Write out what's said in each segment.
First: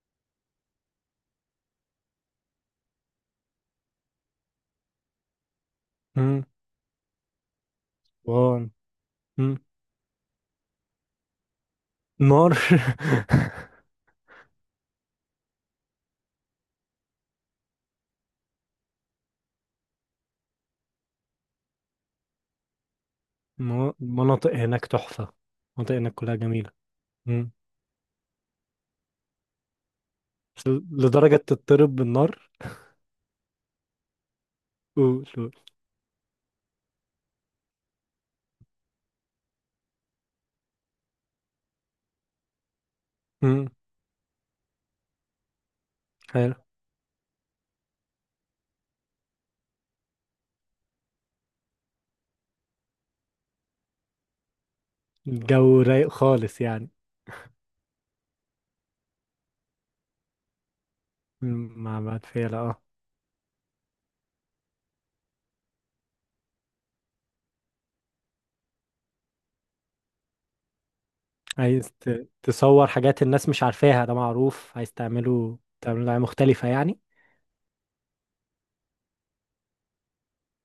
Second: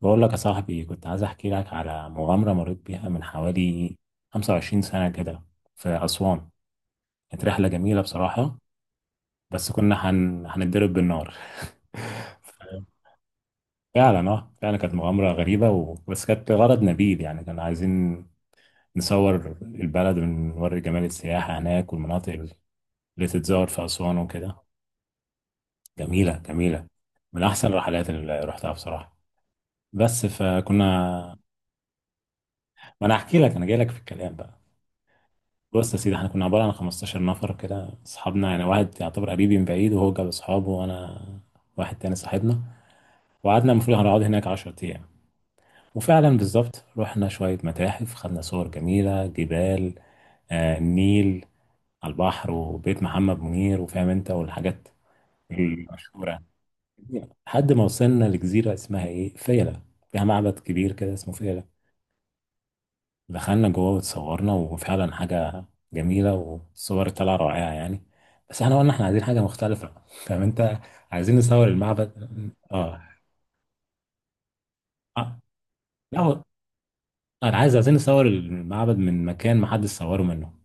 بقول لك يا صاحبي، كنت عايز احكي لك على مغامرة مريت بيها من حوالي 25 سنة كده في مم. أسوان. كانت رحلة جميلة بصراحة، وان مم. بس كنا هنتضرب بالنار. نار ف- فعلا، فعلا كانت مغامرة غريبة بس كانت غرض نبيل، يعني كنا عايزين نصور البلد ونوري جمال السياحة هناك والمناطق اللي تتزار في أسوان مناطق وكده. هناك تحفة. مناطق هناك كلها جميلة جميلة. جميلة، من مم. أحسن الرحلات اللي رحتها بصراحة. بس بس لدرجة فكنا، تضطرب بالنار؟ ما أنا هحكي لك، أنا جاي لك في الكلام بقى. قول قول. بص يا سيدي، احنا كنا عبارة عن 15 نفر كده، اصحابنا يعني، واحد يعتبر قريبي من بعيد وهو جاب اصحابه وانا واحد تاني صاحبنا. مم. وقعدنا، المفروض هنقعد هناك 10 ايام، وفعلا حلو. بالظبط رحنا شوية متاحف، خدنا صور جميلة، جبال، آه النيل، على البحر، وبيت محمد منير وفاهم انت والحاجات الجو رايق المشهورة. خالص يعني. لحد ما وصلنا لجزيرة اسمها ايه، فيلة، فيها معبد كبير كده اسمه فيلة. مع بعد فيلا اه. دخلنا جوه واتصورنا، وفعلا حاجة جميلة والصور طالعة رائعة يعني. بس احنا قلنا احنا عايزين حاجة مختلفة، فاهم انت، عايزين نصور عايز المعبد. تصور اه، حاجات الناس مش عارفاها، ده معروف، عايز آه، تعمله تعمله حاجة لا هو مختلفة يعني. انا عايزين نصور المعبد من مكان ما حدش صوره منه.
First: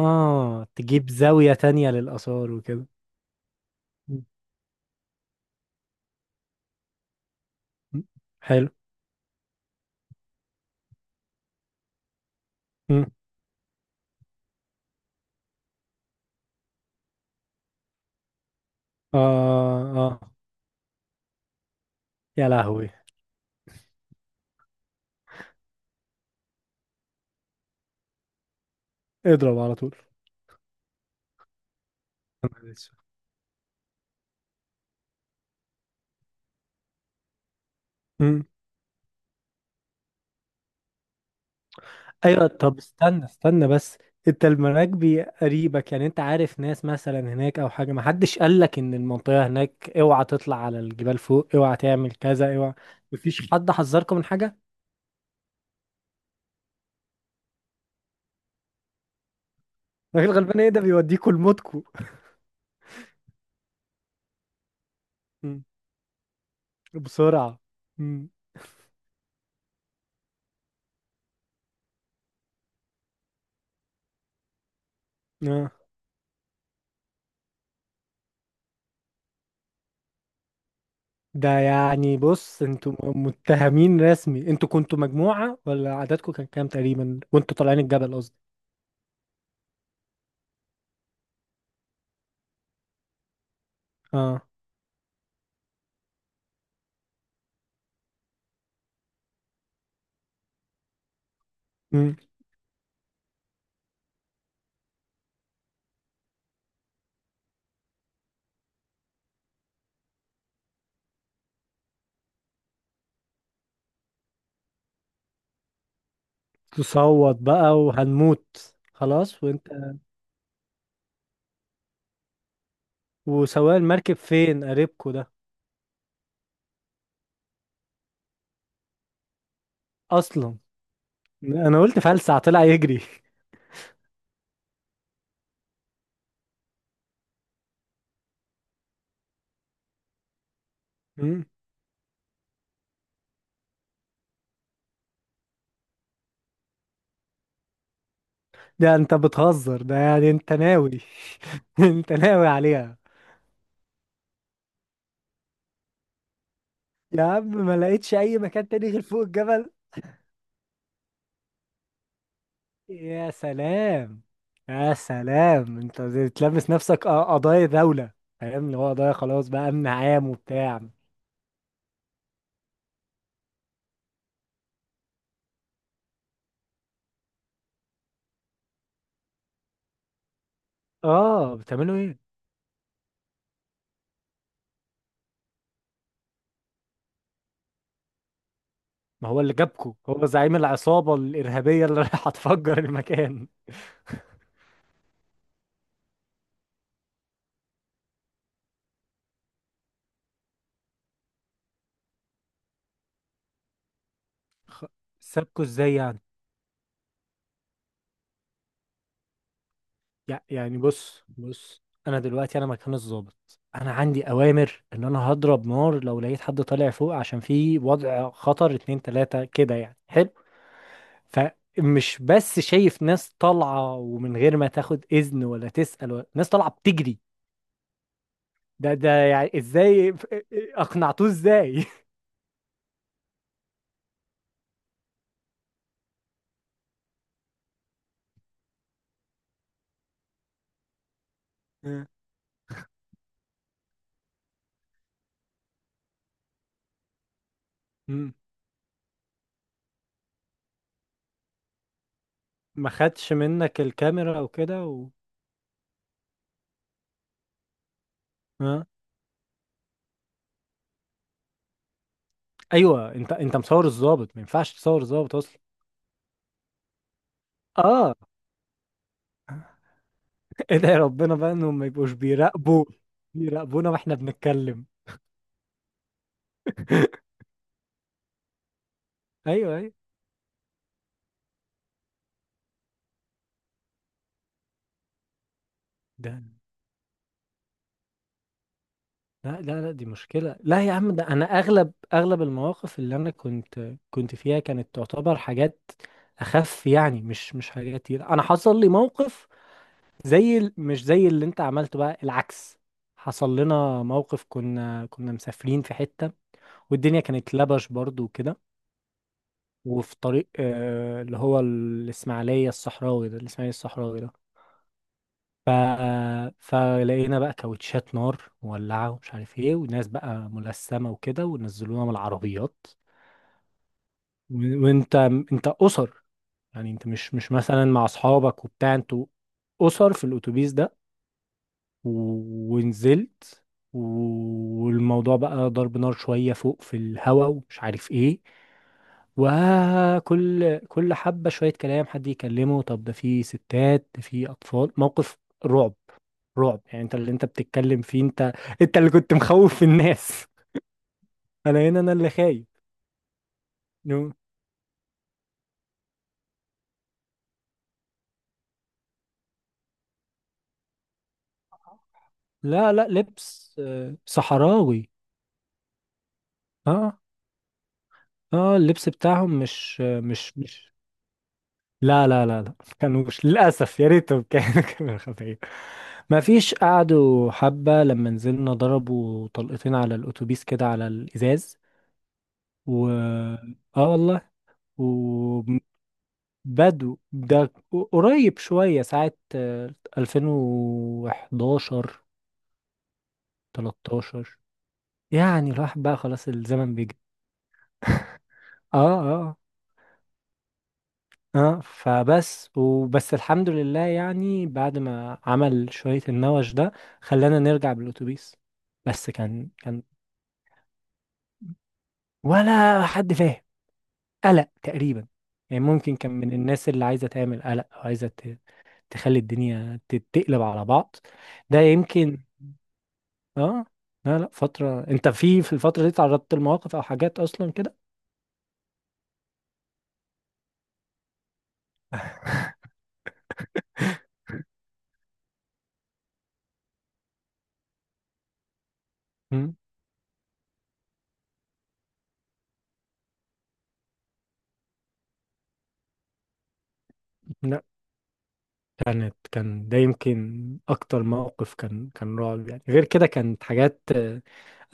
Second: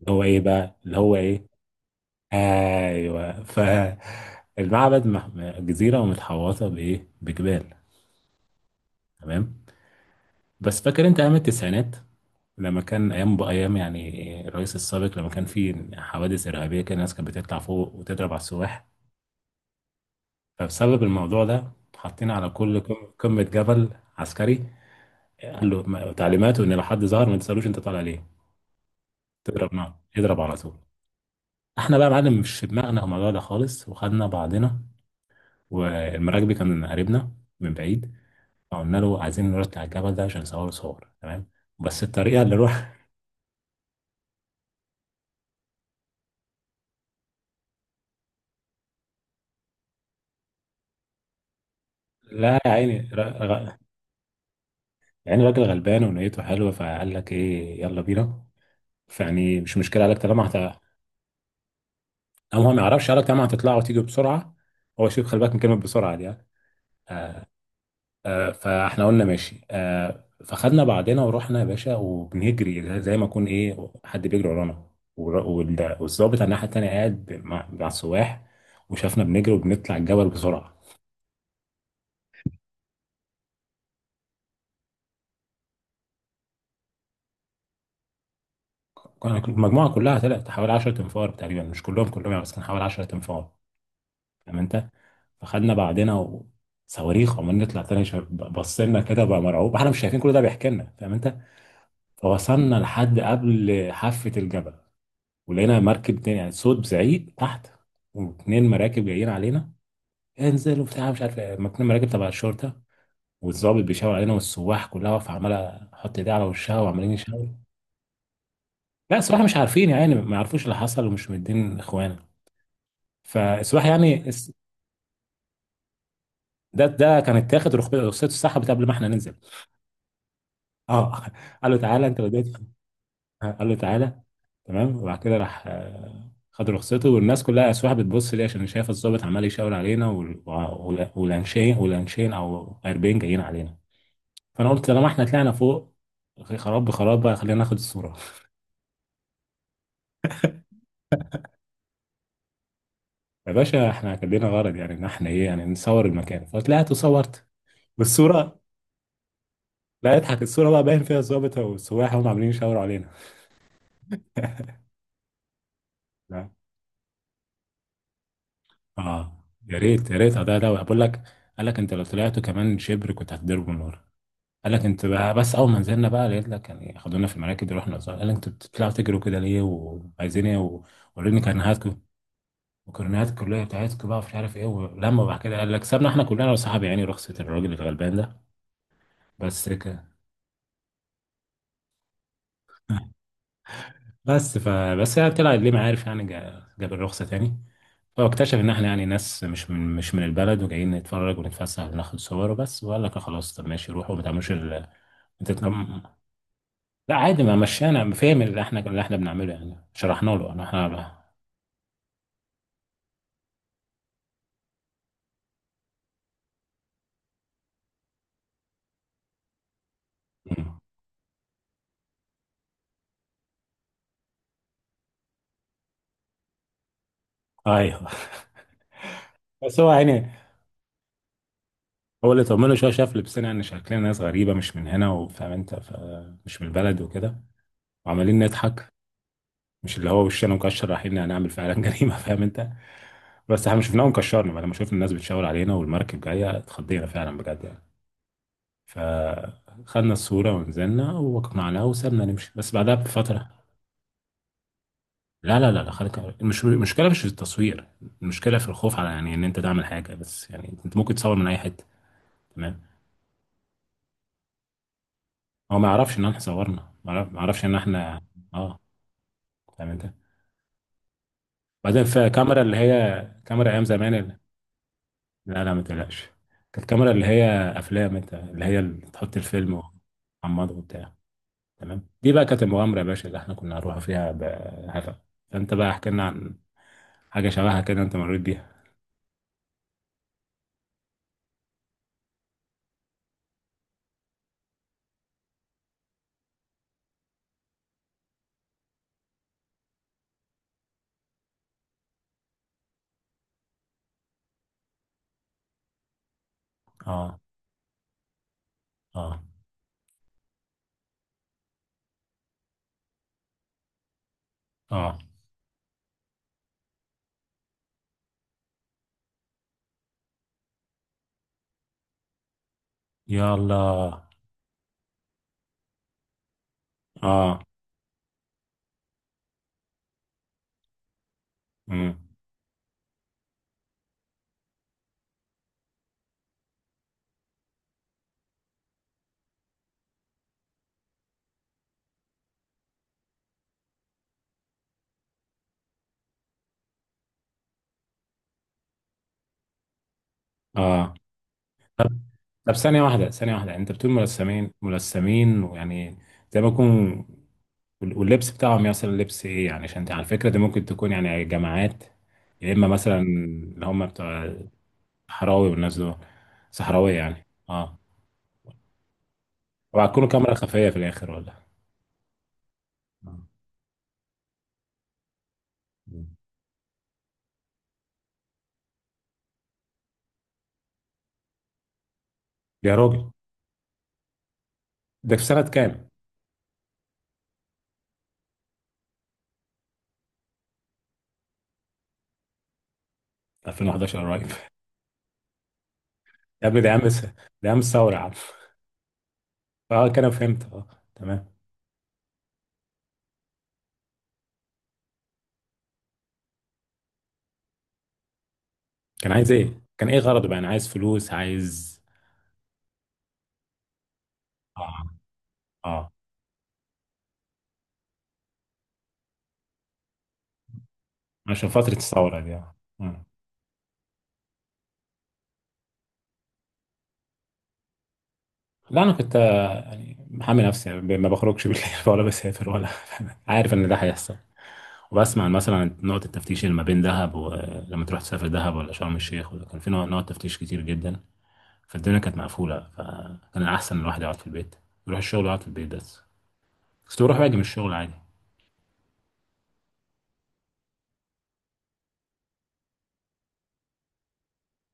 اللي هو ايه بقى، اللي تجيب هو ايه، زاوية تانية للآثار وكده. ايوه. ف مم. المعبد جزيرة ومتحوطة بايه، بجبال. حلو. تمام. بس فاكر انت ايام التسعينات لما مم. كان ايام بايام يعني الرئيس السابق، لما كان في حوادث ارهابيه كده، الناس كانت بتطلع فوق وتضرب على السواح. اه اه، فبسبب الموضوع ده حاطين يا على كل لهوي. قمه جبل عسكري. قال له تعليماته ان لو حد ظهر ما تسالوش انت طالع ليه، اضرب تضرب على نار، اضرب على طول. احنا بقى يا معلم مش في طول. دماغنا الموضوع ده خالص، وخدنا بعضنا، والمراكبي كان قريبنا من بعيد. مم. فقلنا له عايزين نرد على الجبل ده عشان نصور صور، تمام، بس الطريقه ايوه اللي طب روح. استنى بس، انت المراكبي قريبك، يعني انت عارف ناس مثلا هناك او حاجه؟ ما حدش قال لك ان المنطقه هناك اوعى تطلع على الجبال فوق، اوعى تعمل كذا، لا يا اوعى؟ عيني، مفيش حد حذركم من حاجه؟ يعني الراجل غلبان ونيته حلوه، فقال لك ايه، يلا بينا، فيعني مش مشكله. قال لك الراجل طالما هت، الغلبان ايه، ده بيوديكوا لموتكوا. او هو ما يعرفش، قال لك طالما هتطلعوا وتيجوا بسرعه. هو شوف، خلي بالك من مم. كلمه بسرعه دي يعني. بسرعه. مم. آه، فاحنا قلنا ماشي، آه، فخدنا بعضنا ورحنا يا باشا، وبنجري زي ما يكون ايه حد بيجري ورانا. اه. والظابط على الناحيه التانيه قاعد مع السواح، وشافنا بنجري وبنطلع الجبل بسرعه. ده يعني بص، انتوا متهمين رسمي، انتوا كنتوا مجموعه ولا عددكم كان كام تقريبا وانتوا طالعين الجبل؟ قصدي. المجموعه كلها طلعت حوالي 10 تنفار تقريبا، مش كلهم كلهم يعني، بس كان حوالي 10 تنفار. اه. فاهم انت، فخدنا بعضنا. وصواريخ عمالين نطلع تاني، بص لنا كده بقى مرعوب، احنا مش شايفين كل ده بيحكي لنا، فاهم انت. مم. فوصلنا لحد قبل حافة الجبل، ولقينا مركب تاني، يعني صوت زعيق تحت، واتنين مراكب جايين علينا، انزل وبتاع مش عارف ايه، اتنين مراكب تبع الشرطة، والضابط بيشاور علينا، والسواح كلها واقفة عمالة تحط ايديها على وشها وعمالين تصوت يشاوروا. بقى وهنموت لا السواح خلاص؟ مش وانت عارفين، يعني ما يعرفوش اللي حصل ومش مدين اخوانا. وسواق فالسواح المركب يعني فين، قريبكو ده؟ ده كان اتاخد رخصته اتسحبت قبل ما احنا ننزل. اصلا؟ اه، قال له انا قلت تعالى انت فلسع بدأت. طلع يجري. قال له تعالى، تمام. وبعد كده راح، آه، خد رخصته، والناس كلها اسواح بتبص ليه عشان شايف الضابط عمال يشاور علينا، مم. والانشين والانشين او 40 جايين علينا. فانا قلت طالما احنا طلعنا فوق، خراب بخراب بقى، خلينا ناخد الصوره. ده انت بتهزر، ده يعني انت ناوي. انت ناوي عليها. يا باشا احنا كان لنا غرض يعني، ان احنا ايه يعني نصور المكان، فطلعت يا وصورت عم، ما لقيتش اي والصوره، مكان تاني غير فوق الجبل؟ لا اضحك، الصوره بقى باين فيها الضابط والسواح هم عاملين يشاوروا علينا. يا سلام. يا سلام، انت زي تلمس نفسك قضايا دولة. فاهم؟ اللي هو قضايا، اه خلاص بقى يا امن ريت، يا عام ريت، ده وبتاع. بقول لك قال لك انت لو طلعتوا كمان شبر كنت هتضربوا نار. قال لك انت بقى، بس اول ما نزلنا بقى لقيت لك يعني خدونا في المراكب، رحنا الزهر، قال لك انتوا بتطلعوا تجروا كده ليه، وعايزين ايه، ووريني اه، بتعملوا كرنيهاتكم ايه؟ وكرنيهات الكليه بتاعتكم بقى، ومش عارف ايه. ولما بعد كده قال لك سابنا احنا كلنا وصحابي يعني، رخصه الراجل الغلبان ده ما هو اللي بس جابكو كده. هو زعيم العصابة الإرهابية اللي رايحة تفجر المكان. بس هي طلعت ليه ما عارف يعني، جاب الرخصه تاني، فاكتشف ان احنا يعني ناس مش من، البلد، وجايين نتفرج ونتفسح وناخد صور وبس. وقال لك خلاص طب ماشي روحوا، ما تعملوش ما سابكو ازاي يعني؟ لا عادي ما مشينا. فاهم اللي احنا بنعمله يعني، شرحنا له انا يعني احنا. بص بص، انا دلوقتي انا مكان الضابط، انا عندي اوامر ان انا هضرب نار لو لقيت حد طالع فوق، عشان في وضع خطر اتنين تلاتة كده يعني، حلو. مم. فمش بس شايف ناس طالعة ومن غير ما تاخد اذن ولا تسأل، ولا ناس طالعة بتجري. ايوه. ده ده يعني بس هو ازاي؟ يعني، اقنعتوه ازاي؟ هو اللي طمنه شويه، شاف لبسنا يعني، شكلنا ناس غريبه مش من هنا، وفاهم انت، ف مش من البلد وكده، وعمالين نضحك، مش اللي هو وشنا مكشر رايحين هنعمل فعلا جريمه. فاهم انت، بس احنا مش شفناهم، كشرنا لما شفنا الناس بتشاور علينا والمركب جايه، اتخضينا فعلا بجد يعني. مم. فخدنا الصورة ونزلنا وقنعناه وسابنا نمشي، بس ما بعدها خدش بفترة. منك الكاميرا او كده لا لا خليك، مش المشكلة مش في التصوير، المشكلة في ها؟ الخوف على، يعني ان انت تعمل حاجة، بس يعني انت ممكن تصور من اي حتة. تمام. ايوه، انت مصور الضابط، ما ينفعش تصور الضابط اصلا. هو ما يعرفش ان احنا صورنا، ما يعرفش ان اه. احنا، اه، فاهم انت. ادعي ربنا بقى انهم ما بعدين يبقوش في كاميرا اللي بيراقبوا، هي، كاميرا ايام بيراقبونا زمان واحنا اللي... بنتكلم. لا لا ما تقلقش، كانت كاميرا اللي هي افلام انت، اللي هي اللي تحط ايوه الفيلم ايوه. وتحمضه وبتاع. تمام. دي بقى كانت المغامرة يا باشا اللي احنا كنا هنروح فيها بهفا. فانت بقى احكي لنا ده عن حاجة شبهها كده انت مريت بيها. لا لا لا، دي مشكلة. لا يا عم، ده انا اغلب المواقف اللي انا كنت فيها كانت تعتبر حاجات اخف يعني، مش حاجات كتير. انا حصل لي موقف، زي ال- مش زي اللي انت عملته بقى، العكس. حصل لنا موقف، كنا مسافرين في حتة، والدنيا اه، كانت لبش برضو وكده، اه، وفي طريق اللي هو الاسماعيلية الصحراوي ده، الاسماعيلية الصحراوي ده. اه، ف... فلقينا بقى كاوتشات نار مولعة ومش عارف ايه، وناس بقى ملثمة وكده، ونزلونا من العربيات. يلا، و... وانت انت اسر، يعني انت مش اه، مثلا مع اصحابك وبتاع، انتوا اسر في الاتوبيس ده. و... امم، ونزلت. والموضوع بقى ضرب نار شوية فوق في الهوا ومش عارف ايه. وكل حبة شوية كلام، حد يكلمه طب ده في ستات ده في أطفال. موقف رعب. رعب يعني. انت اللي انت بتتكلم فيه، انت، انت اللي كنت مخوف الناس. اه. انا هنا انا طب، اللي خايف. طب، ثانية واحدة، انت بتقول نو- ملثمين، ملثمين، ويعني زي ما يكون. واللبس بتاعهم مثلا لبس ايه يعني، عشان انت على فكرة دي ممكن تكون يعني جماعات، يا اما لا لا، مثلا لبس اللي هم بتوع صحراوي. الصحراوي والناس دول صحراوية اه يعني، اه. اه، اللبس بتاعهم مش وهتكونوا كاميرا خفية مش في الآخر ولا؟ لا لا لا لا. كانوش آه. للاسف، يا ريتهم كانوا كانوا خفيف. ما فيش، قعدوا حبة لما نزلنا، ضربوا طلقتين على الأتوبيس كده على الإزاز. و يا راجل، اه والله. و... ده في سنة كام؟ بدو ده قريب شوية، ساعة 2011. 2011 قريب. 13. يعني الواحد بقى خلاص يا ابني ده الزمن عام، بيجري. ده عام الثورة يا عم. اه اه. اه كده فهمت، اه، تمام. اه فبس، وبس الحمد لله يعني، بعد ما عمل شوية النوش ده خلانا نرجع بالأتوبيس. بس كان عايز كان ايه، كان ايه غرضه بقى، انا عايز فلوس، عايز، ولا حد فاهم. قلق اه، تقريبا، يعني اه، ممكن كان من الناس اللي عايزة تعمل قلق، أو عايزة تخلي الدنيا تتقلب على بعض. عشان ده فترة الثورة يمكن. دي، اه. مم. اه. لا لا فترة، انت في الفترة دي تعرضت لمواقف او حاجات اصلا كده؟ لا انا كنت، آه، يعني محامي نفسي يعني، ما بخرجش بالليل ولا بسافر ولا. عارف ان ده هيحصل. وبسمع مثلا عن نقطة التفتيش اللي ما بين دهب، ولما تروح تسافر دهب ولا شرم الشيخ، ولا مم. كان في نقط تفتيش كتير جدا. فالدنيا كانت مقفولة، فكان الأحسن إن الواحد يقعد في البيت، يروح الشغل ويقعد في البيت بس. بس بروح واجي من لا الشغل عادي. كانت، كان ده يمكن اكتر موقف كان رعب يعني، غير كده كانت حاجات آه،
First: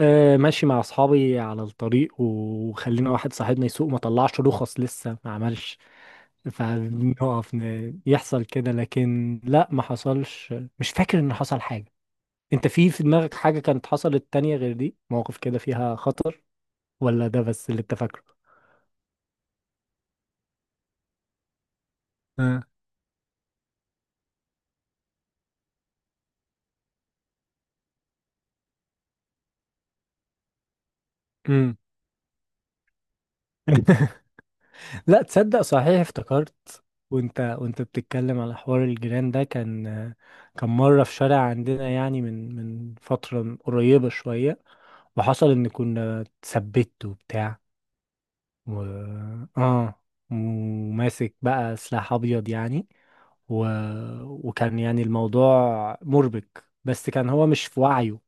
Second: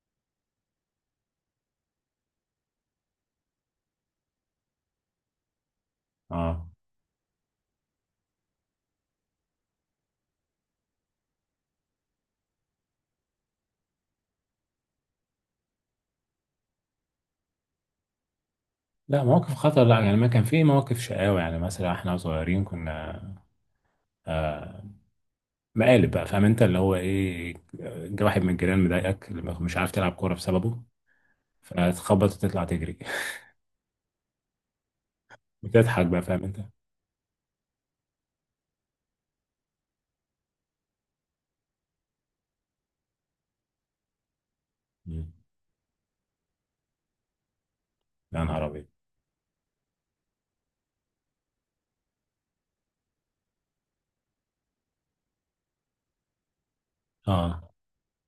آه، ماشي مع اصحابي على الطريق، وخلينا واحد صاحبنا يسوق، ما طلعش رخص لسه ما عملش. اه، فنقف يحصل كده، لكن لا ما حصلش، مش فاكر ان حصل حاجة. انت في دماغك حاجة كانت حصلت تانية غير دي، مواقف كده فيها خطر، ولا ده بس اللي انت فاكره؟ لا مواقف خطر لا، يعني ما كان في مواقف شقاوة يعني، مثلا احنا صغيرين كنا، آه، مقالب بقى، فاهم انت، اللي هو ايه، جه واحد من الجيران مضايقك، مش عارف تلعب كورة بسببه، امم. فتخبط وتطلع تجري. لا، تصدق صحيح وتضحك بقى، فاهم انت. افتكرت؟ وانت بتتكلم على حوار الجيران ده، كان مرة في شارع عندنا، يعني من فترة قريبة شوية، مم. وحصل ان كنا اتثبت وبتاع. يا نهار و ابيض. اه، وماسك بقى سلاح ابيض يعني. و... وكان يعني الموضوع مربك، بس كان هو اه، مش في وعيه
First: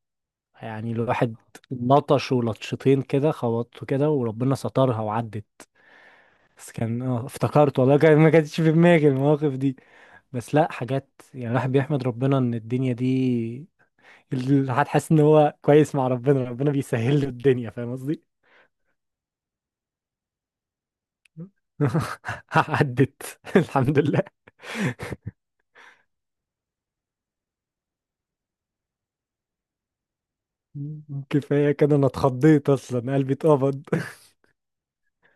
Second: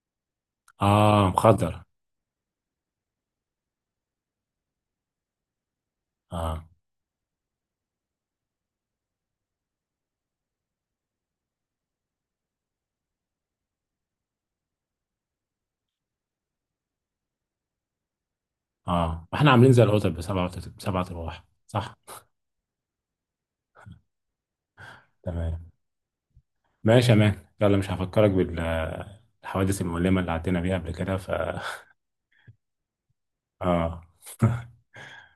يعني. اه الواحد مخدر، لطش ولطشتين كده، خبطته كده وربنا سترها وعدت. اه، بس كان، اه افتكرت والله، كان ما كانتش في دماغي المواقف دي. بس لا حاجات، يعني الواحد بيحمد ربنا. ان الدنيا دي، الواحد حاسس ان هو كويس مع ربنا، ربنا بيسهل له الدنيا. فاهم قصدي؟ اه. احنا عاملين زي القطط بسبعة، بسبعة ارواح، صح. عدت. الحمد لله. تمام، ماشي يا مان. يلا مش هفكرك بالحوادث المؤلمة اللي عدينا بيها قبل كده. ف كفاية كده، انا اتخضيت اصلا، قلبي اتقبض. اه.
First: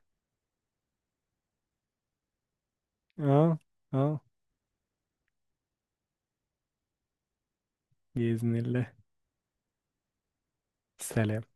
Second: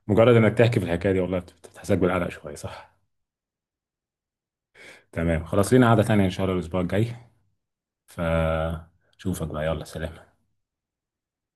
مجرد انك تحكي في الحكايه دي والله بتحسسك بالقلق شويه، صح. اه اه. تمام، خلاص، لينا قعده تانية ان شاء الله الاسبوع الجاي، بإذن الله. فشوفك بقى، يلا، سلام. سلام.